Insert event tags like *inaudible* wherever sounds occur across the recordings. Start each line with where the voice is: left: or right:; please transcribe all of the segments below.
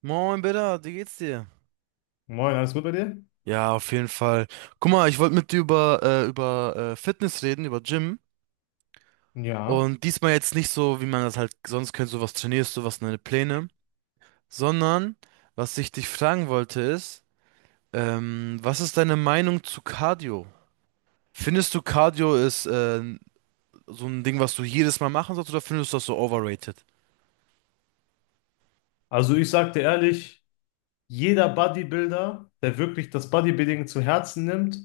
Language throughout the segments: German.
right: Moin, Bitter, wie geht's dir?
left: Moin, alles gut bei dir?
right: Ja, auf jeden Fall. Guck mal, ich wollte mit dir über Fitness reden, über Gym.
left: Ja.
right: Und diesmal jetzt nicht so, wie man das halt sonst kennt, so was trainierst du, was sind deine Pläne, sondern was ich dich fragen wollte ist, was ist deine Meinung zu Cardio? Findest du Cardio ist so ein Ding, was du jedes Mal machen sollst, oder findest du das so overrated?
left: Also ich sagte ehrlich, jeder Bodybuilder, der wirklich das Bodybuilding zu Herzen nimmt,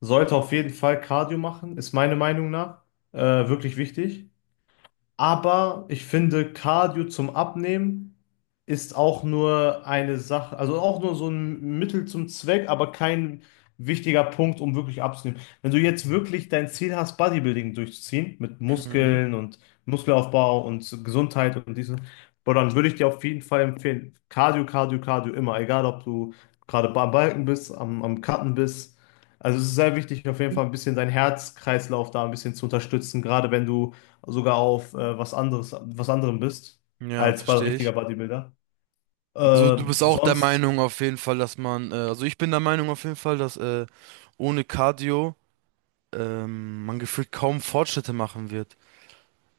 left: sollte auf jeden Fall Cardio machen, ist meine Meinung nach wirklich wichtig. Aber ich finde, Cardio zum Abnehmen ist auch nur eine Sache, also auch nur so ein Mittel zum Zweck, aber kein wichtiger Punkt, um wirklich abzunehmen. Wenn du jetzt wirklich dein Ziel hast, Bodybuilding durchzuziehen, mit
right: Mhm.
left: Muskeln und Muskelaufbau und Gesundheit und diesen, boah, dann würde ich dir auf jeden Fall empfehlen, Cardio, Cardio, Cardio immer, egal ob du gerade am Balken bist, am Cutten bist. Also es ist sehr wichtig, auf jeden Fall ein bisschen deinen Herzkreislauf da ein bisschen zu unterstützen, gerade wenn du sogar auf was anderes, was anderem bist,
right: Ja,
left: als bei
right: verstehe
left: richtiger
right: ich.
left: Bodybuilder.
right: Also
left: Äh,
right: du bist auch der
left: sonst,
right: Meinung auf jeden Fall, dass man, also ich bin der Meinung auf jeden Fall, dass ohne Cardio man gefühlt kaum Fortschritte machen wird.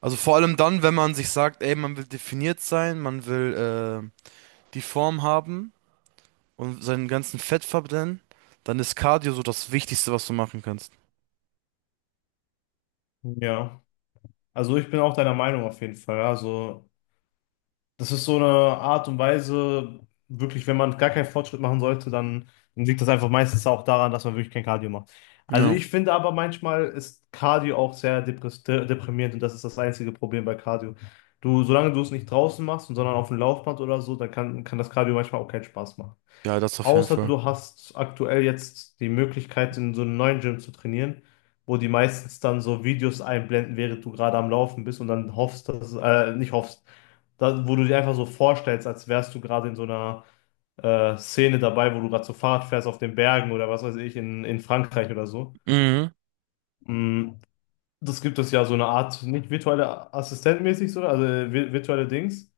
right: Also vor allem dann, wenn man sich sagt, ey, man will definiert sein, man will die Form haben und seinen ganzen Fett verbrennen, dann ist Cardio so das Wichtigste, was du machen kannst.
left: ja, also ich bin auch deiner Meinung auf jeden Fall. Also, das ist so eine Art und Weise, wirklich, wenn man gar keinen Fortschritt machen sollte, dann liegt das einfach meistens auch daran, dass man wirklich kein Cardio macht. Also
right: Ja,
left: ich finde aber manchmal ist Cardio auch sehr deprimierend und das ist das einzige Problem bei Cardio. Du, solange du es nicht draußen machst, sondern auf dem Laufband oder so, dann kann das Cardio manchmal auch keinen Spaß machen.
right: ja, das auf jeden
left: Außer
right: Fall.
left: du hast aktuell jetzt die Möglichkeit, in so einem neuen Gym zu trainieren, wo die meistens dann so Videos einblenden, während du gerade am Laufen bist und dann hoffst, dass, nicht hoffst, da, wo du dir einfach so vorstellst, als wärst du gerade in so einer Szene dabei, wo du gerade so Fahrrad fährst auf den Bergen oder was weiß ich, in Frankreich oder so.
right: Mhm,
left: Mm, das gibt es ja so eine Art, nicht virtuelle Assistentmäßig, so, also virtuelle Dings,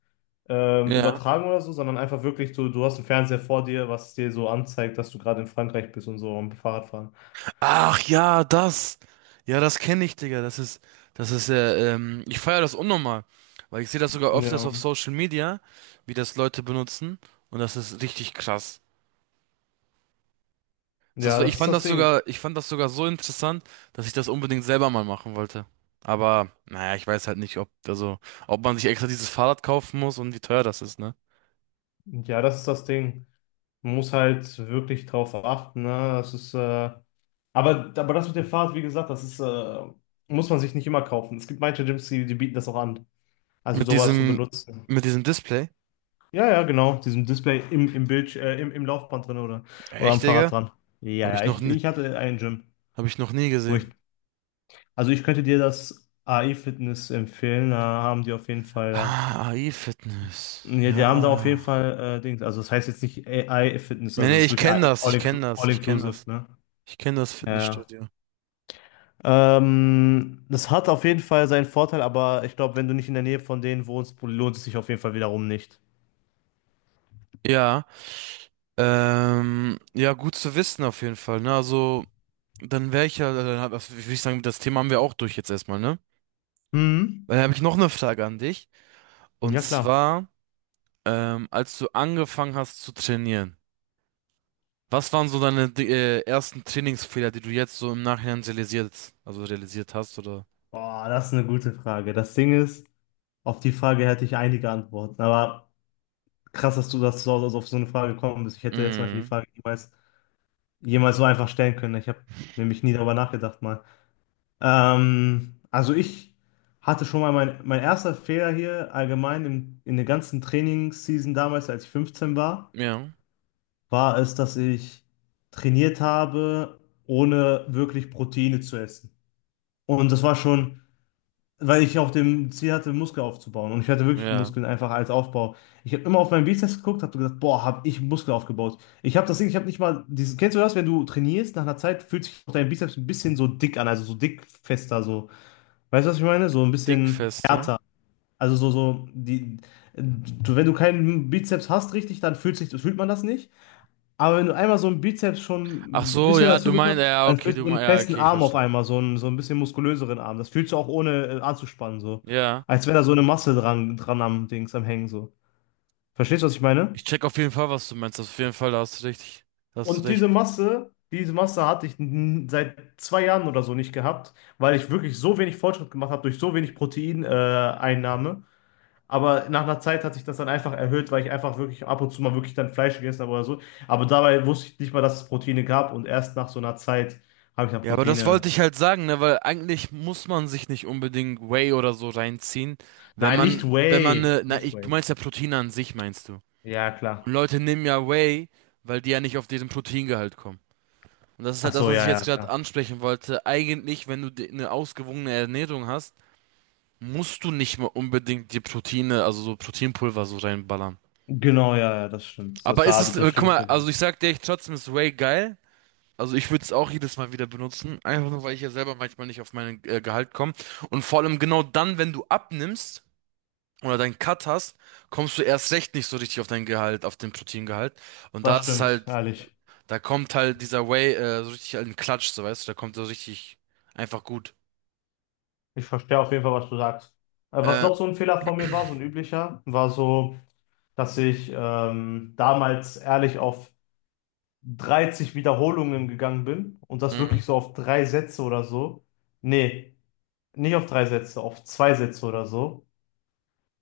right: ja.
left: übertragen oder so, sondern einfach wirklich so, du hast einen Fernseher vor dir, was dir so anzeigt, dass du gerade in Frankreich bist und so am Fahrradfahren.
right: Ach ja, das. Ja, das kenne ich, Digga. Das ist ja, ich feiere das unnormal, weil ich sehe das sogar öfters
left: Ja.
right: auf Social Media, wie das Leute benutzen, und das ist richtig krass. Das
left: Ja,
right: war, ich
left: das ist
right: fand
left: das
right: das
left: Ding.
right: sogar, Ich fand das sogar so interessant, dass ich das unbedingt selber mal machen wollte. Aber naja, ich weiß halt nicht, ob, also ob man sich extra dieses Fahrrad kaufen muss und wie teuer das ist, ne?
left: Ja, das ist das Ding. Man muss halt wirklich drauf achten, ne? Das ist, äh, aber, aber das mit dem Fahrrad, wie gesagt, muss man sich nicht immer kaufen. Es gibt manche Gyms, die bieten das auch an. Also
right: Mit
left: sowas zu
right: diesem,
left: benutzen.
right: mit diesem Display?
left: Ja, ja, genau. Diesem Display im Bild, im Laufband drin oder
right: Echt,
left: am Fahrrad
right: Digga?
left: dran.
right: Hab ich noch nie,
left: Ich hatte ein Gym,
right: hab ich noch nie
left: wo ich,
right: gesehen.
left: also ich könnte dir das AI Fitness empfehlen, da haben die auf jeden Fall,
right: Ah, AI-Fitness.
left: ja, die haben da auf jeden
right: Ja.
left: Fall, Dings, also das heißt jetzt nicht AI Fitness,
right: Nee,
left: also
right: nee,
left: das ist
right: ich
left: wirklich
right: kenne
left: AI,
right: das,
left: all,
right: ich kenne
left: inclu
right: das,
left: all
right: ich kenne
left: inclusive,
right: das.
left: ne?
right: Ich kenne das
left: Ja.
right: Fitnessstudio.
left: Ja. Das hat auf jeden Fall seinen Vorteil, aber ich glaube, wenn du nicht in der Nähe von denen wohnst, lohnt es sich auf jeden Fall wiederum nicht.
right: Ja, ja, gut zu wissen auf jeden Fall, ne? Also dann wäre ich ja, dann hab, das- würde ich sagen, das Thema haben wir auch durch jetzt erstmal, ne?
left: Mhm.
right: Dann habe ich noch eine Frage an dich. Und
left: Ja, klar.
right: zwar, als du angefangen hast zu trainieren, was waren so deine ersten Trainingsfehler, die du jetzt so im Nachhinein realisiert, also realisiert hast, oder?
left: Boah, das ist eine gute Frage. Das Ding ist, auf die Frage hätte ich einige Antworten. Aber krass, dass du, das so auf so eine Frage gekommen bist. Ich hätte jetzt zum Beispiel die
right: Mhm.
left: Frage niemals, jemals so einfach stellen können. Ich habe nämlich nie darüber nachgedacht mal. Also ich hatte schon mal mein erster Fehler hier allgemein in der ganzen Trainingsseason damals, als ich 15 war,
right: Ja,
left: war es, dass ich trainiert habe, ohne wirklich Proteine zu essen. Und das war schon, weil ich auf dem Ziel hatte, Muskel aufzubauen. Und ich hatte wirklich
right: ja.
left: Muskeln einfach als Aufbau. Ich habe immer auf meinen Bizeps geguckt, habe gesagt, boah, habe ich Muskel aufgebaut. Ich habe das Ding, ich habe nicht mal dieses, kennst du das, wenn du trainierst, nach einer Zeit fühlt sich auch dein Bizeps ein bisschen so dick an, also so dick fester so. Weißt du, was ich meine? So ein bisschen
right: Dickfester.
left: härter. Also so, so, die, du, wenn du keinen Bizeps hast richtig, dann fühlt man das nicht. Aber wenn du einmal so einen Bizeps
right: Ach
left: schon ein
right: so,
left: bisschen
right: ja, du
left: dazu
right: meinst,
left: bekommst,
right: ja,
left: dann
right: okay,
left: fühlst du
right: du
left: so
right: meinst,
left: einen
right: ja,
left: festen
right: okay, ich
left: Arm auf
right: verstehe.
left: einmal, so einen, so ein bisschen muskulöseren Arm. Das fühlst du auch ohne anzuspannen, so.
right: Ja.
left: Als wäre da so eine Masse dran, dran am Dings, am Hängen, so. Verstehst du, was ich meine?
right: Ich check auf jeden Fall, was du meinst. Auf jeden Fall, da hast du recht. Da hast du
left: Und
right: recht.
left: diese Masse hatte ich seit zwei Jahren oder so nicht gehabt, weil ich wirklich so wenig Fortschritt gemacht habe durch so wenig Proteineinnahme. Aber nach einer Zeit hat sich das dann einfach erhöht, weil ich einfach wirklich ab und zu mal wirklich dann Fleisch gegessen habe oder so. Aber dabei wusste ich nicht mal, dass es Proteine gab und erst nach so einer Zeit habe ich dann
right: Ja, aber das
left: Proteine.
right: wollte ich halt sagen, ne, weil eigentlich muss man sich nicht unbedingt Whey oder so reinziehen, wenn
left: Nein, nicht
right: man, wenn man
left: Whey.
right: ne, na,
left: Nicht
right: ich, du
left: Whey.
right: meinst ja Proteine an sich, meinst du.
left: Ja, klar.
right: Und Leute nehmen ja Whey, weil die ja nicht auf diesen Proteingehalt kommen. Und das ist
left: Ach
right: halt das,
left: so,
right: was ich
left: ja, ja,
right: jetzt gerade
left: klar.
right: ansprechen wollte. Eigentlich, wenn du di- eine ausgewogene Ernährung hast, musst du nicht mal unbedingt die Proteine, also so Proteinpulver so reinballern.
left: Genau, ja, ja, das stimmt.
right: Aber ist es,
left: Das
right: guck
left: stimmt nicht.
right: mal, also ich sag dir, ich trotzdem ist Whey geil. Also ich würde es auch jedes Mal wieder benutzen, einfach nur, weil ich ja selber manchmal nicht auf mein Gehalt komme. Und vor allem genau dann, wenn du abnimmst oder deinen Cut hast, kommst du erst recht nicht so richtig auf dein Gehalt, auf den Proteingehalt. Und da
left: Das
right: ist
left: stimmt,
right: halt,
left: ehrlich.
right: da kommt halt dieser Whey so richtig in den Klatsch, so weißt du, da kommt so richtig einfach gut.
left: Ich verstehe auf jeden Fall, was du sagst. Was
right: Äh,
left: noch so ein Fehler von mir war, so ein üblicher, war so, dass ich damals ehrlich auf 30 Wiederholungen gegangen bin und das
right: mhm.
left: wirklich so auf drei Sätze oder so. Nee, nicht auf drei Sätze, auf zwei Sätze oder so.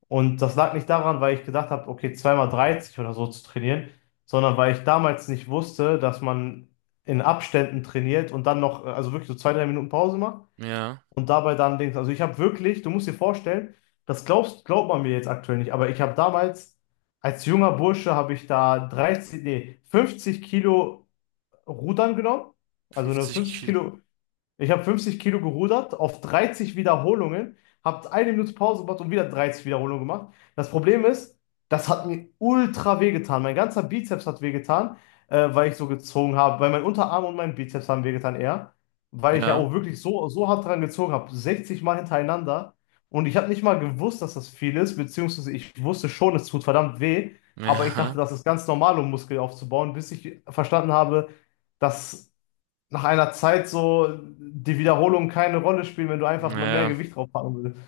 left: Und das lag nicht daran, weil ich gedacht habe, okay, zweimal 30 oder so zu trainieren, sondern weil ich damals nicht wusste, dass man in Abständen trainiert und dann noch, also wirklich so zwei, drei Minuten Pause macht
right: Ja,
left: und dabei dann Dings. Also ich habe wirklich, du musst dir vorstellen, glaubt man mir jetzt aktuell nicht, aber ich habe damals als junger Bursche habe ich da 30, nee, 50 Kilo Rudern genommen, also eine
right: 50
left: 50
right: Kilo.
left: Kilo, ich habe 50 Kilo gerudert auf 30 Wiederholungen, habe eine Minute Pause gemacht und wieder 30 Wiederholungen gemacht. Das Problem ist, das hat mir ultra wehgetan. Mein ganzer Bizeps hat wehgetan, weil ich so gezogen habe. Weil mein Unterarm und mein Bizeps haben wehgetan eher, weil ich ja
right: Ja,
left: auch wirklich so, so hart dran gezogen habe. 60 Mal hintereinander. Und ich habe nicht mal gewusst, dass das viel ist, beziehungsweise ich wusste schon, es tut verdammt weh. Aber ich dachte,
right: ja,
left: das ist ganz normal, um Muskel aufzubauen, bis ich verstanden habe, dass nach einer Zeit so die Wiederholungen keine Rolle spielen, wenn du einfach immer mehr
right: ja,
left: Gewicht draufpacken willst.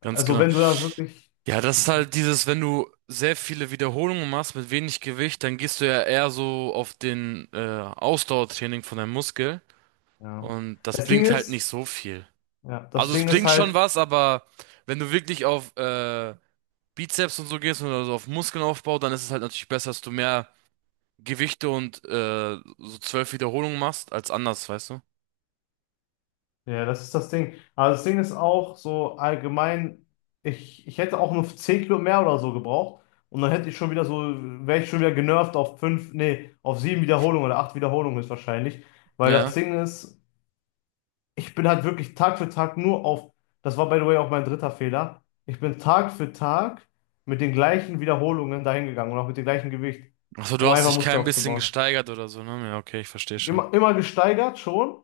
right: ganz
left: Also
right: genau.
left: wenn du da wirklich,
right: Ja, das ist halt dieses, wenn du sehr viele Wiederholungen machst mit wenig Gewicht, dann gehst du ja eher so auf den Ausdauertraining von deinem Muskel,
left: ja.
right: und das
left: Das Ding
right: bringt halt
left: ist,
right: nicht so viel.
left: ja, das
right: Also es
left: Ding ist
right: bringt
left: halt,
right: schon was, aber wenn du wirklich auf Bizeps und so gehst oder so auf Muskelaufbau, dann ist es halt natürlich besser, dass du mehr Gewichte und so zwölf Wiederholungen machst als anders, weißt du?
left: ja, das ist das Ding. Aber das Ding ist auch so allgemein, ich hätte auch nur 10 Kilo mehr oder so gebraucht und dann hätte ich schon wieder so, wäre ich schon wieder genervt auf 5. Nee, auf 7 Wiederholungen oder 8 Wiederholungen ist wahrscheinlich. Weil das
right: Ja.
left: Ding ist, ich bin halt wirklich Tag für Tag nur auf, das war by the way auch mein dritter Fehler, ich bin Tag für Tag mit den gleichen Wiederholungen dahin gegangen und auch mit dem gleichen Gewicht,
right: Also du
left: um
right: hast
left: einfach
right: dich
left: Muskel
right: kein bisschen
left: aufzubauen.
right: gesteigert oder so, ne? Ja, okay, ich verstehe schon.
left: Immer, immer gesteigert schon,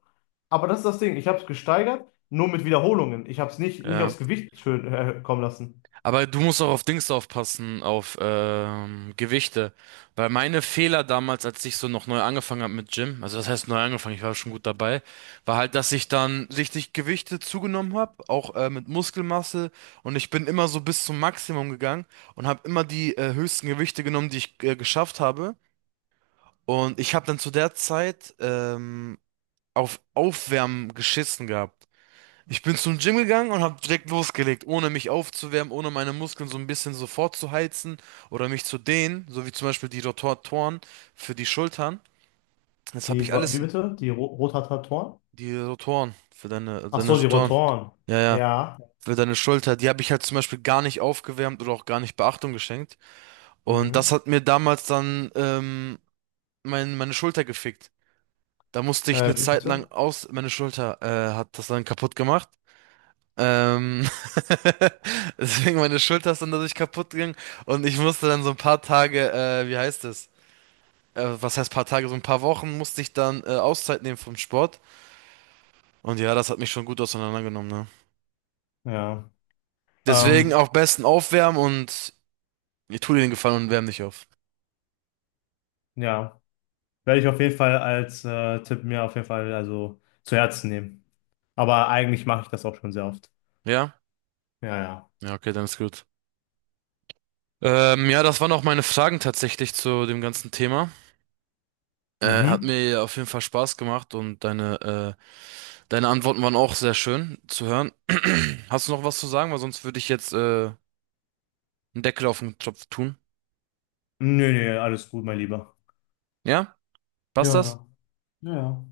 left: aber das ist das Ding, ich habe es gesteigert, nur mit Wiederholungen. Ich habe es nicht
right: Ja.
left: aufs Gewicht schön kommen lassen.
right: Aber du musst auch auf Dings aufpassen, auf Gewichte. Weil meine Fehler damals, als ich so noch neu angefangen habe mit Gym, also das heißt neu angefangen, ich war schon gut dabei, war halt, dass ich dann richtig Gewichte zugenommen habe, auch mit Muskelmasse. Und ich bin immer so bis zum Maximum gegangen und habe immer die höchsten Gewichte genommen, die ich geschafft habe. Und ich habe dann zu der Zeit auf Aufwärmen geschissen gehabt. Ich bin zum Gym gegangen und habe direkt losgelegt, ohne mich aufzuwärmen, ohne meine Muskeln so ein bisschen so vorzuheizen oder mich zu dehnen, so wie zum Beispiel die Rotatoren für die Schultern. Das habe ich alles,
left: Wie
right: in-
left: bitte? Die Ro Rotatoren?
right: die Rotoren für deine,
left: Ach
right: deine
left: so, die
right: Rotoren,
left: Rotoren.
right: ja, ja,
left: Ja.
right: für deine Schulter, die habe ich halt zum Beispiel gar nicht aufgewärmt oder auch gar nicht Beachtung geschenkt. Und das
left: Mhm.
right: hat mir damals dann meine Schulter gefickt. Da musste ich eine
left: Wie
right: Zeit lang
left: bitte?
right: aus, meine Schulter hat das dann kaputt gemacht. Ähm, *laughs* deswegen meine Schulter ist dann dadurch kaputt gegangen, und ich musste dann so ein paar Tage, wie heißt es? Was heißt paar Tage? So ein paar Wochen musste ich dann Auszeit nehmen vom Sport. Und ja, das hat mich schon gut auseinandergenommen, ne?
left: Ja.
right: Deswegen
left: Ähm,
right: auch besten aufwärmen, und ich tu dir den Gefallen und wärm dich auf.
left: ja. Werde ich auf jeden Fall als Tipp mir auf jeden Fall also zu Herzen nehmen. Aber eigentlich mache ich das auch schon sehr oft.
right: Ja?
left: Ja, ja.
right: Ja, okay, dann ist gut. Ja, das waren auch meine Fragen tatsächlich zu dem ganzen Thema. Hat
left: Mhm.
right: mir auf jeden Fall Spaß gemacht, und deine Antworten waren auch sehr schön zu hören. *clears throat* Hast du noch was zu sagen? Weil sonst würde ich jetzt einen Deckel auf den Topf tun.
left: Nö, nö, alles gut, mein Lieber.
right: Ja?
left: Ja,
right: Passt das?
left: ja, ja, ja.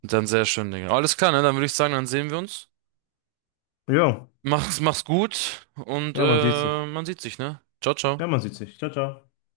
right: Dann sehr schön, Digga. Alles klar, ne? Dann würde ich sagen, dann sehen wir uns.
left: Jo,
right: Mach's, mach's gut und
left: ja, man sieht sich.
right: man sieht sich, ne? Ciao, ciao.
left: Ja, man sieht sich. Ciao, ciao.